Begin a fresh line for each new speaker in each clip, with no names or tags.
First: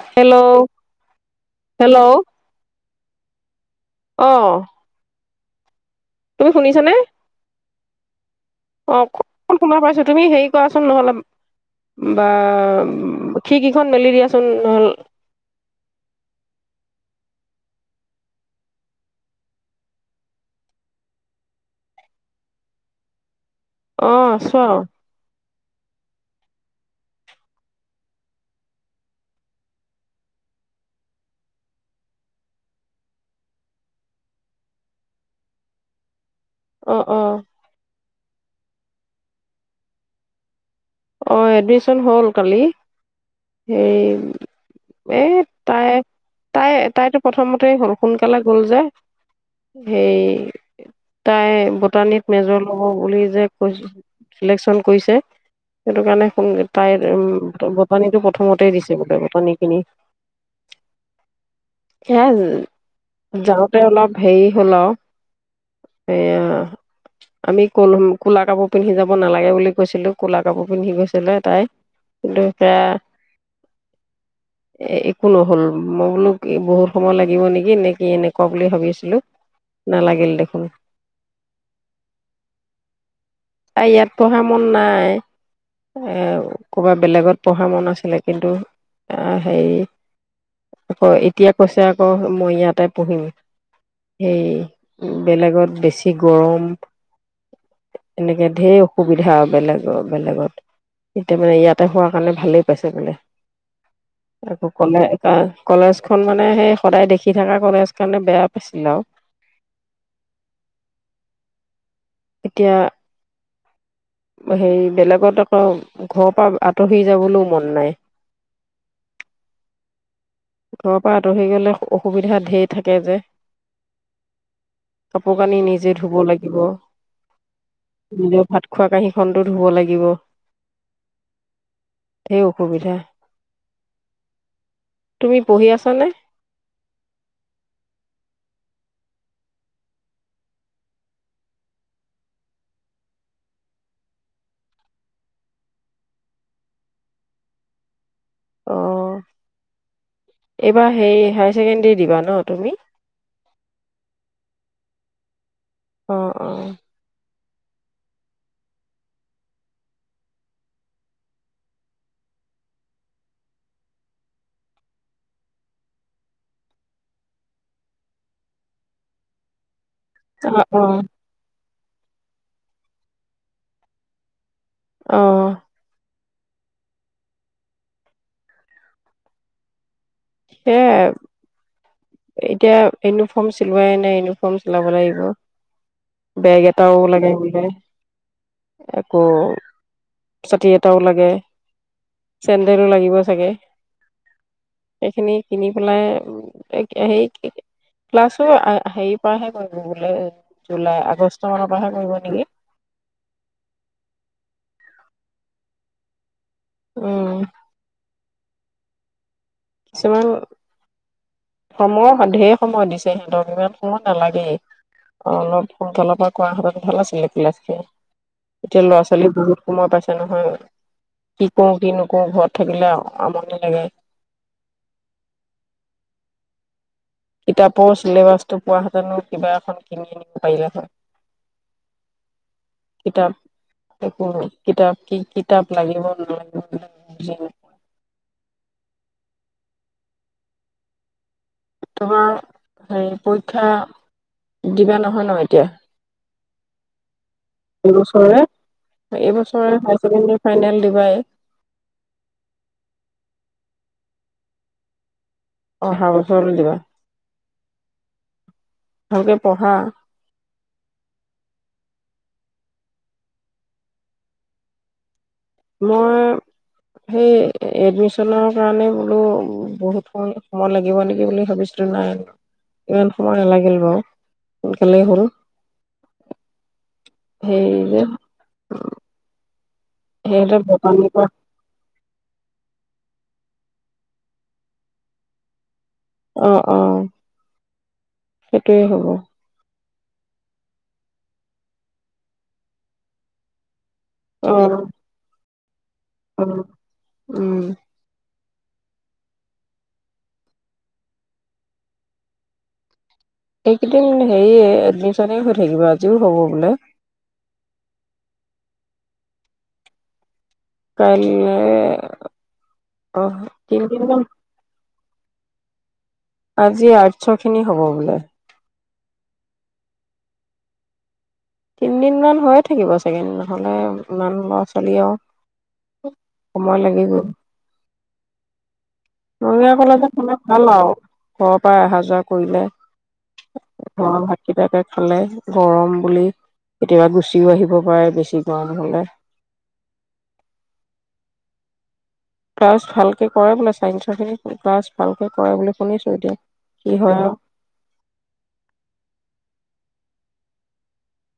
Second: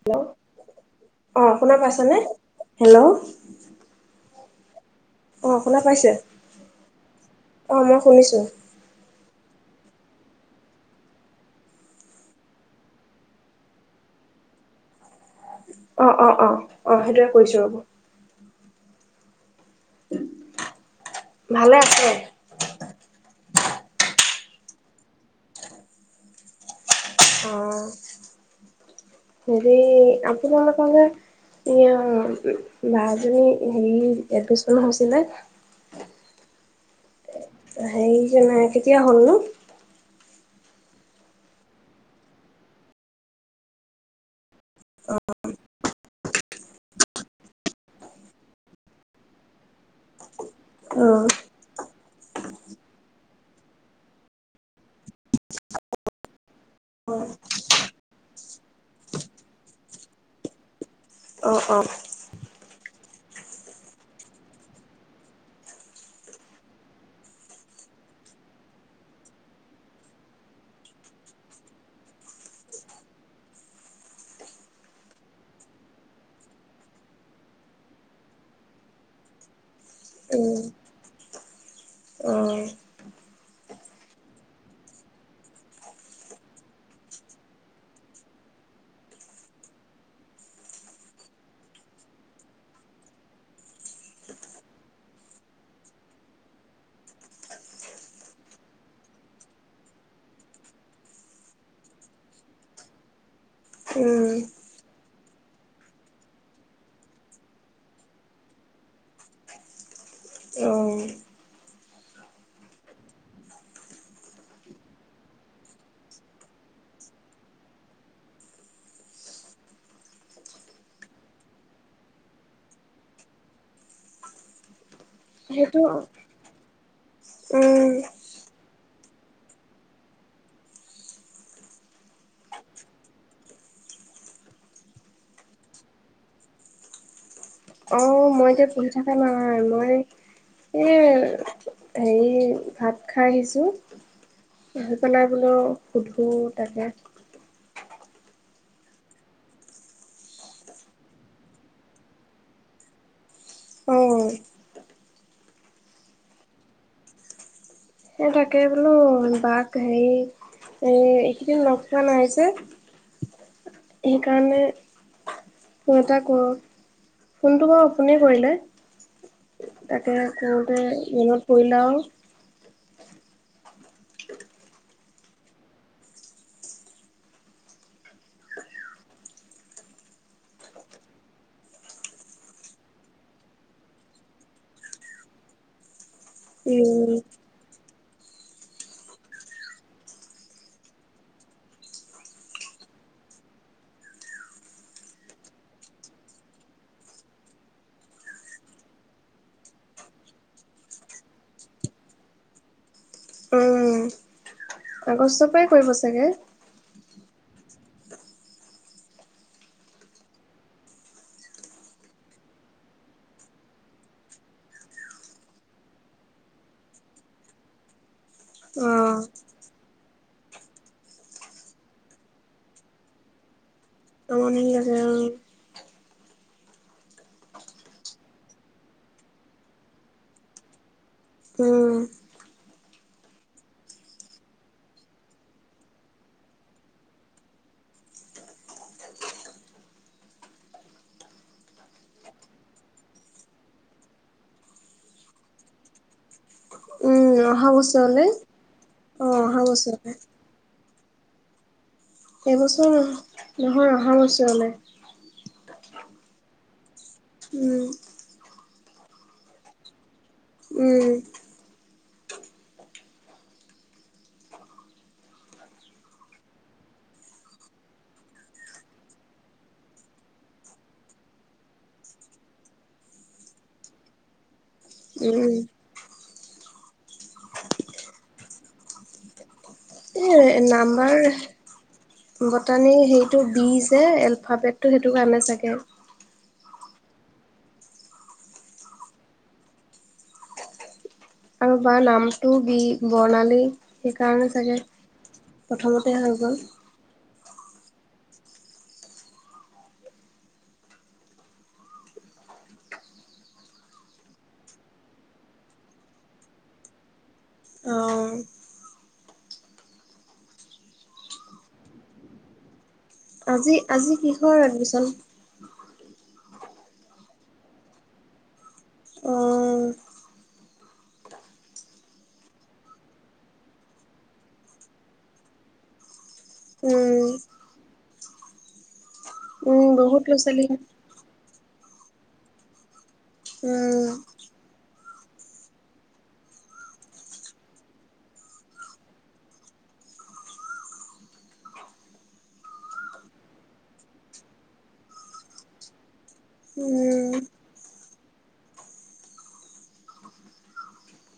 Hello অ' শুনা
hello
পাইছেনে? হেল্ল'
অ'
অ' শুনা।
তুমি শুনিছানে?
অঁ মই শুনিছোঁ।
অ'অকণমান শুনা পাইছো তুমি হেৰি কৰাচোন নহ'লে বা খিৰিকী খন মেলি দিয়াচোন নহ'লে।
অ'- অ- অ -অ সেইটৰে কৰিছো ৰ'ব। ভালে আছে?
অ' আছো আৰু।
অ' হেৰি আপোনালোকৰ যে বা জনী হেৰি এডমিশন হৈছিলে।
অ'অ'
সেই যেনে কেতিয়া হ'ল নো
অ' এডমিচন হ'ল কালি হে এ তাই। তাই তাইতো প্ৰথমতে হ'ল সোনকালে গ'ল যে সেই
অ
তাই বটানীত মেজৰ হব বুলি যে কৈ চিলেকচন কৰিছে সেইটো কাৰণে সংগত তাইৰ উম পানীটো প্ৰথমতেই দিছে বোলে ব পানী কিনি
অ অ
সে যাওঁতে অলপ হেৰি হ'ল আৰু এয়া আমি কল কলা কাপোৰ পিন্ধি যাব নালাগে বুলি কৈছিলো ক'লা কাপোৰ পিন্ধি গৈছিলে তাই কিন্তু সেয়া একো নহল মই বোলো বহুত সময় লাগিব নেকি নে কিি এনেকুৱা বুলি ভাবিছিলো নালাগিল দেখোন,
উম অ
তাই ইয়াত পঢ়াৰ মন নাই এ ক'বাত বেলেগত পঢ়া মন আছিলে কিন্তু আহ হেৰি আকৌ এতিয়া কৈছে আকৌ মই ইয়াতে পঢ়িম হেই বেলেগত বেছি গৰম এনেকে ঢেৰ অসুবিধা আৰু বেলেগ বেলেগত এতিয়া মানে ইয়াতে হোৱাৰ কাৰণে ভালেই পাইছে বোলে
উম
তাকে অকলে কলেজখন মানে সেই সদায় দেখি থকা কলেজ কাৰণে বেয়া পাইছিল আৰু
অ
এতিয়া হেৰি বেলেগত আকৌ ঘৰৰ পৰা আঁতৰি যাবলৈও মন নাই ঘৰৰ পৰা আঁতৰি গলে অসুবিধা ধঢেৰ থাকে যে কাপোৰ কানি
সেইটো
নিজে ধুব লাগিব
উম
নিজে ভাত খোৱা কাঁহীখনতো ধুব লাগিব ঢেৰ অসুবিধা তুমি পঢ়ি আছানে
অঁ মই এতিয়া পঢ়ি থাকা নহয় মই এই হেৰি ভাত খাই আহিছোঁ আহি পেলাই বোলো সোধোঁ তাকে
অ এইবাৰ হে হায়াৰ ছেকেণ্ডৰী দিবা ন তুমি
অ
অ অ
এ তাকে বোলো বাাক হে এই এইকেইদিন লগ পোৱা নাইি যে সেইকাৰণে ফোন এটা ক ফোনটো বাৰু অপোনে কৰিলে তাকে
অ
কৰোতে
অ
মনত পৰিল ন
আহ সেয় এতিয়া ইউনিফৰ্ম চিলোৱাই নাই ইউনিফৰ্ম চিলাব লাগিব বেগ এটাও
উম
লাগে বোলে আকৌ চাতি এটাও লাগে চেণ্ডেলো লাগিব চাগে সেইখিনি কিনি পেলাই হে ক্লাছো হেৰিৰ পৰাহে কৰিব বোলে জুলাই আগষ্ট মানৰ পৰাহে কৰিব নেকি
উম আগষ্টৰ পৰাই কৰিব চাগে
উম কিছুমান সময় ঢেৰ সময় দিছে সিহঁতক ইমান সময় নালাগেই অলপ সোনকালৰ পৰা কৰা হতন ভাল আছিলে কিলাচিকে এতিয়া
অ
লৰা ছোৱালী বহুত সময় পাইছে নহয় কি কৰো কি নকৰো ঘৰত থাকিলে আমনি লাগে
আমনি লাগে
কিতাপৰ চিলেবাছটো পোৱ হেতেনো কিবা এখন কিনি আনিব পাৰিলে হয়
উম
কিতাপ একো কিতাপ কি কিতাপ লাগিব নালাগিব বু ন তোমাৰ হেৰি পৰীক্ষা দিবা নহয় ন এতিয়া
উম অহা বছৰলে
এইবছৰে,
অ অহা
এইবছৰে
বছৰলে
হায়ছেকেণ্ডাৰী ফাইনেল দিবাই।
এবছৰ নহয় অহা বছৰলৈ।
অহা বছৰলৈ দিবা।
উম।
ভালকে পঢ়া।
উম।
মই সেই এডমিশনৰ কাৰণে বোলো বহুত সময় সময় লাগিব নেকি বুলি ভাবিছিলোঁ নাই আৰু ইমান সময় নালাগিল বাৰু। সোনকালেই হ'ল।
উম
সেই যে
এ
সিহঁতে বটানীৰ
নাম্বাৰ
পৰা
বতানি সি। এইতো দি জ এলফাবেত তু সেইতো কাৰনে চাগে।
অহ অহ [unintelligible]
কাৰো বা নাম টো বী বৰ্ণালী। সেইকাৰণ
অ
চাগে। প্ৰথমতে হৈ
অ
গ'ল।
ঔ। এইকেইদিন হেৰি এডমিশনে ইয় থাকিব আজিও হব বুলে।
অ।
কাইলে। অ
আজি
তিনদিন
আজি
মান
কিহৰ এডমিচন।
আজি আৰ্টৰ খিনি হব বোলে।
অ।
তিনি দিন মান হয়ে ঠাকিব চাগে নহলে সময় লাগিব।
উম,
[unintelligible] ম [inaudible]
উম,
ভাল আৰু
বহুত
ঘৰৰ
ল'ৰা ছোৱালী
পৰাই অহা যোৱা [inaudible] জুৱা কৰি লোবা।
উম,
অ ভাতকীতাকে পালে গৰম বুলি কেতিয়াবা গুচিও আহিব পাৰে বেছি গৰম হলে। ক্লাছ ভালকে কৰে বুলে ছাইনচৰ খিনি, ক্লাছ ভালকে কৰে বুলি সোনিছো এতিয়া কি হয়
উম।
আৰু।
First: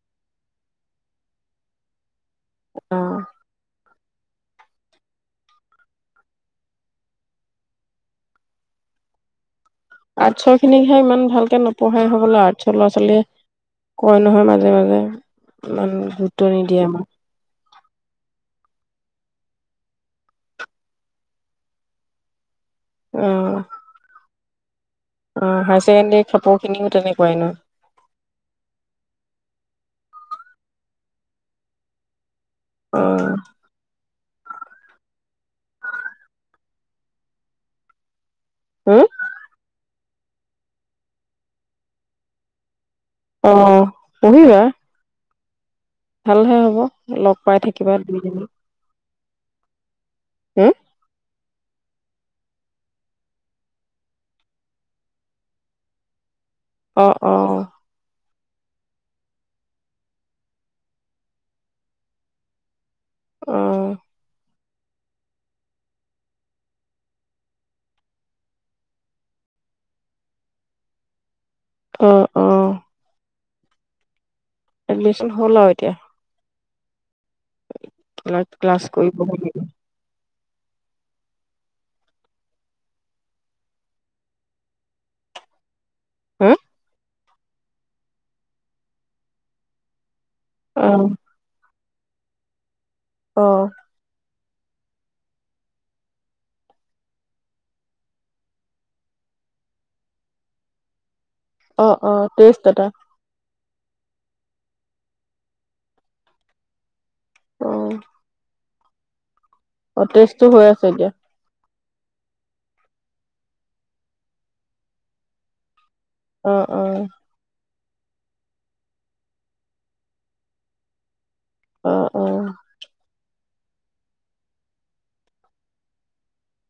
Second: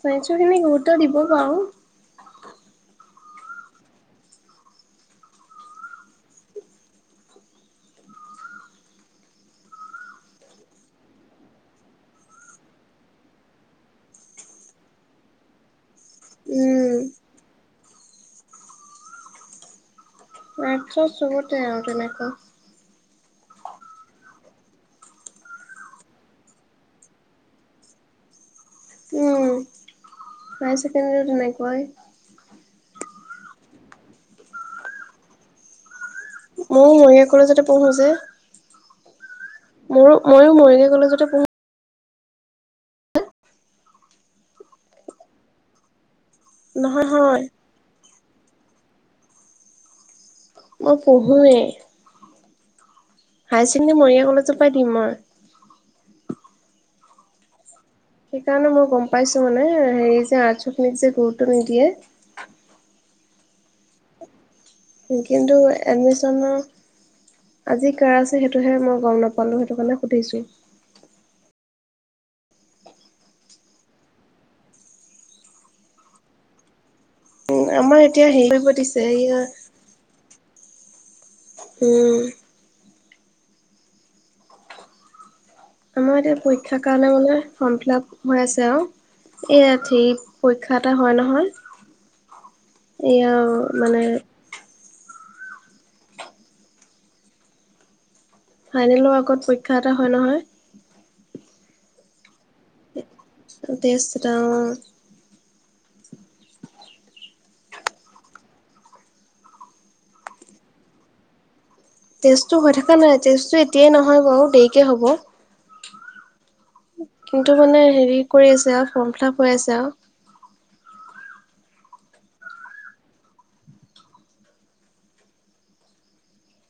ছাইনচৰ খিনীগুৰুত্ব দিব বাৰু।
আহ। আৰ্টছৰ খিনিকহে ইমান ভালকে নপঢ়াই হবলৈ আৰ্টচৰ ল'ৰা ছোৱালীয়ে কয় নইয় মাজে মাজে ইমান গুৰুত্ব নিডিএ
উম,
আমাক।
আৰ্টৰ ছবতে আৰু তেনেকুৱা।
উ। আহ হায়াৰ ছেকেণ্ডৰী
হায়াছেকেণ্ডৰীতো নাইকুৱাই [unintelligible]
অ।
মই মৰিয় কলেজতে পৰহোজে।
হম
মোৰো ময়ো মৰিগাঁও কলেজতে পঢ়ো।
অ পহিবা। ভালহে হ'ব
নহয়
লগ
নহয়
পাই থাকিবা [inaudible] হম
মই কৰিম হয় হায়াৰ ছেকেণ্ডেৰী মৰিগাঁও কলেজৰ পৰাই দিম মই।
অ অ
সেইকাৰণে মই গম পাইছো মানে হেৰি যে আৰ্টশ খিনিক যে গুৰুত্ব নিদিয়ে
আহ
কিন্তু এডমিশনৰ আজি কাৰ আছে সেইটোহে মই গম নাপালোঁ সেইটো কাৰণে সুধিছোঁ
অ অ এডমিশন হ'ল আৰু এতিয়া
আমাৰ এতিয়া
ক্লা
হেৰিয়া
ক্লাছ
পাতিছে
কৰিবহে
হেইয়া
লাগিব
উম আমাৰ এতিয়া
হা
পৰীক্ষাৰ কাৰণে মানে ফৰ্ম ফিল আপ হৈ আছে আৰু ইয়াতেই পৰীক্ষা
অ
এটা হয় নহয় এয়া
অ
আৰু মানে ফাইনেলৰ আগত পৰীক্ষা এটা হয় নহয়
অ অ তেজট এটা
টেষ্ট এটা অঁঃ
অ অ তেষ্টো হৈ আছে এতিয়া
টেষ্টটো হৈ থকা নাই টেষ্টটো এতিয়াই নহয় বাৰু দেৰিকে হ'ব
অ অ
কিন্তু মানে হেৰি কৰি আছে আৰু ফৰ্ম ফিল আাপ হৈ আছে আৰু
অ অ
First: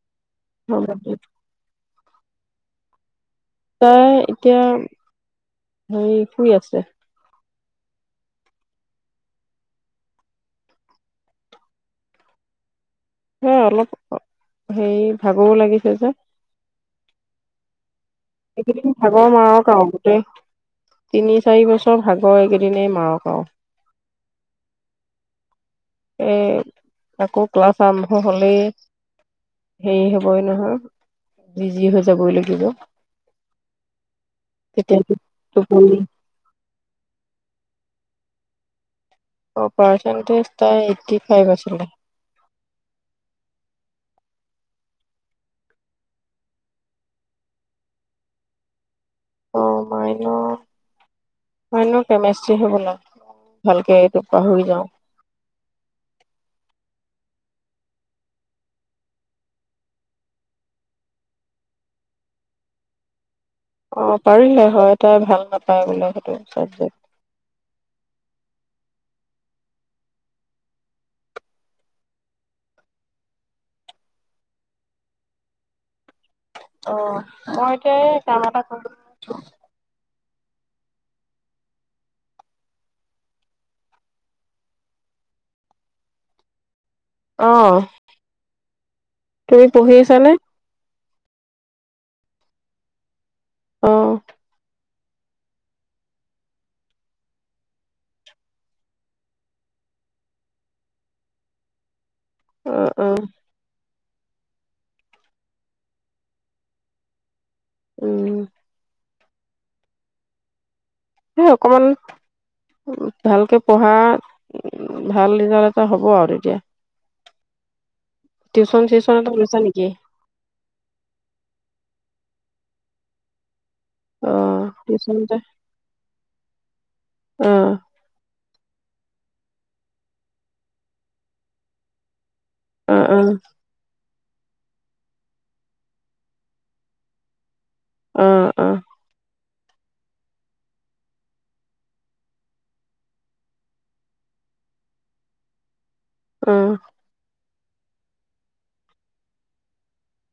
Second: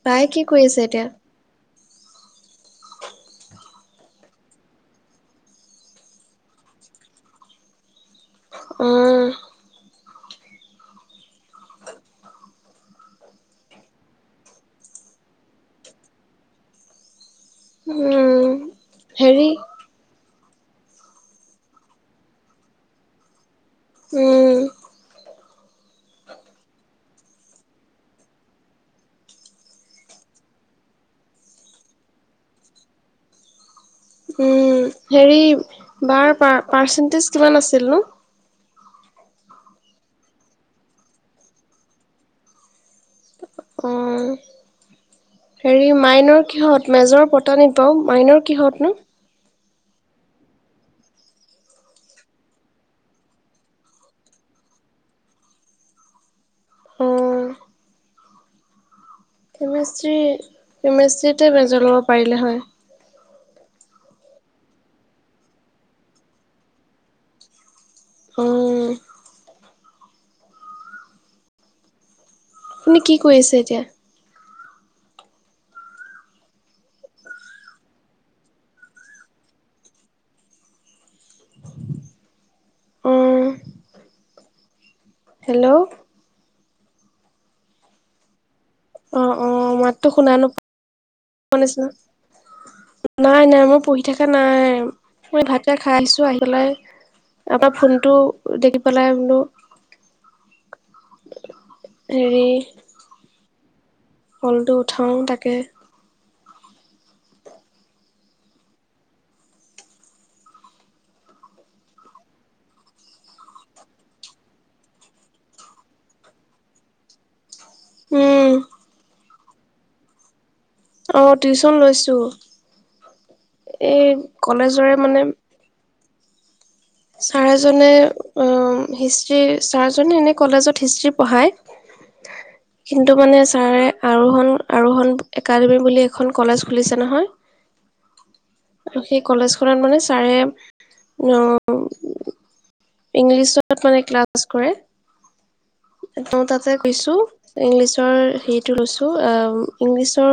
তাই কি কৰি
হ'ব
আছে এতিয়া
দিয়া তাই এতিয়া হেৰি শুই আছে
অ
এ অলপ হেৰি ভাগৰো লাগিছে যে
উম,
এইকেইদিন ভাগৰ
হেৰি
মাৰা কাম গোটেই তিনি চাৰি বছৰ ভাগৰ এইকেইদিনেই মাৰক আৰু
উম
এ আকৌ ক্লাছ আৰম্ভ হ'লেই হেৰি হ'বই নহয় বিজি হৈ যাবই লাগিব
উ
তেতিয়া
হেৰি
টোপনি
বাৰ পাৰ পাৰ্চেন্টেজ কিমান আছিল নো
অ পাৰ্চেণ্টেজ তাই এইট্টি ফাইভ আছিলে
অঁ হেৰি মাইনু কিহত মেজৰ পতা নাপাওঁ মাইনু কিহঁত নো
অঁ মাইনু মাইনু কেমেষ্ট্ৰি হবলা ভালকে এইটো পাহৰি যাওঁ
উম কেমেষ্ট্ৰি কেমেষ্ট্ৰিতে মেজৰ ল'ব পাৰিলে হয়
অ পাৰিলে হয় তাই ভাল নাপায় বোলে সেইটো চাবজেক্ট
অঁঃ আপুনি কি কৰি আছে এতিয়া
অ মই এতিয়া কাম এটা
উম, হেল্ল'
আহ
অ অ মাতো শুনা নোপা শনিছ ন নাই নাই
অ
পঢ়া নাই মই ভাতকে খাই আহিছো আহি পেলাই আমাৰ ফোনটো দেখি পেলাই বলো
অ উ
ফলটো উঠাও তাকে
উম [inaudible] স অকমান ভালকে পঢ়া ভাল ৰিজাল্ট এটা হ'ব আৰু এতিয়া
উম
টিউশন চিউচন হয় নেকি? [inaudible]
অ টিউচন লৈছোঁ এই
অ
কলেজৰে
টিউচন
মানে
এটা অ
চাৰজনে অ হিষ্ট্ৰী ছাৰজনে এনে কলেজত হিষ্ট্ৰী পঢ়ায়
অ
কিন্তু মানে ছাৰে আৰোহণ আৰোহণ একাডেমী বুলি এখন কলেজ খুলিছে নহয়
অ
সেই ক কলেজখনত মানে ছাৰে ইংলিছত মানে ক্লাছ কৰে [unintelligible]
অ অ
তাতে কৈছো ইংলিছৰ হেৰিটো লৈছো ইংলিছৰ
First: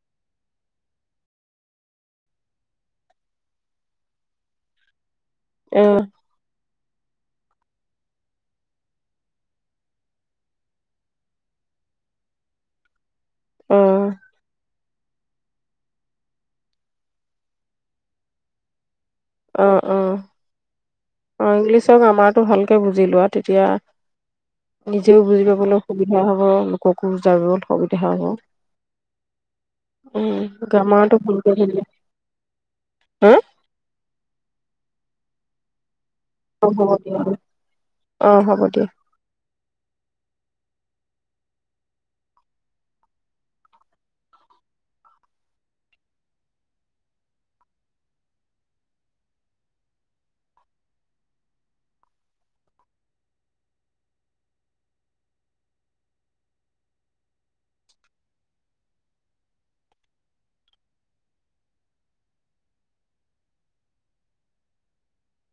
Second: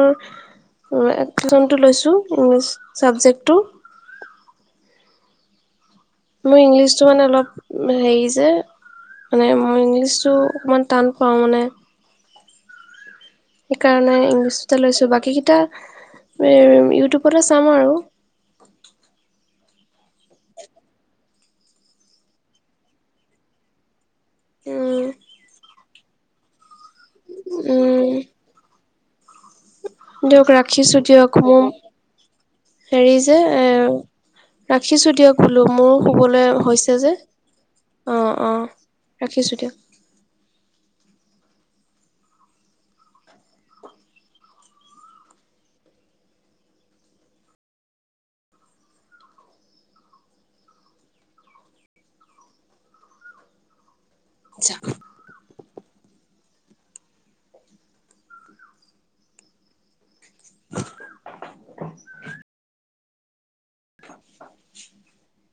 [unintelligible] লৈছো ইংলিছ চাবজেক্টটো
অ
মোৰ ইংলিছটো মানে অলপ হেৰি যে মানে মই ইংলিছটো অকণমান টান পাওঁ মানে সেইকাৰণে ইংলিছ বাকী কেইটা ইউটিউবতে চাম আৰু
অ অ অ ইংলিছক গ্ৰামাৰটো ভালকে বুজি লোৱা তেতিয়া
উম
নিজেও বুজিবা বোলো সুবিধা হ'ব [unintelligible] যাৰত সুবিধা
উম
হ'ব উম
দিয়ক ৰাখিছো
গ্ৰামাৰটো
দিয়ক
ভালকে
ম
বুজি লোৱা।
হেৰি
হা
যে এ ৰাখিছো দিয়ক [inaudible] শুবলৈ
অ হ'ব
হৈছে যে
দিয়া অ
অঁ
হ'ব
অঁ
দিয়া
ৰাখিছোঁ দিয়ক [inaudible] [inaudible] [inaudible]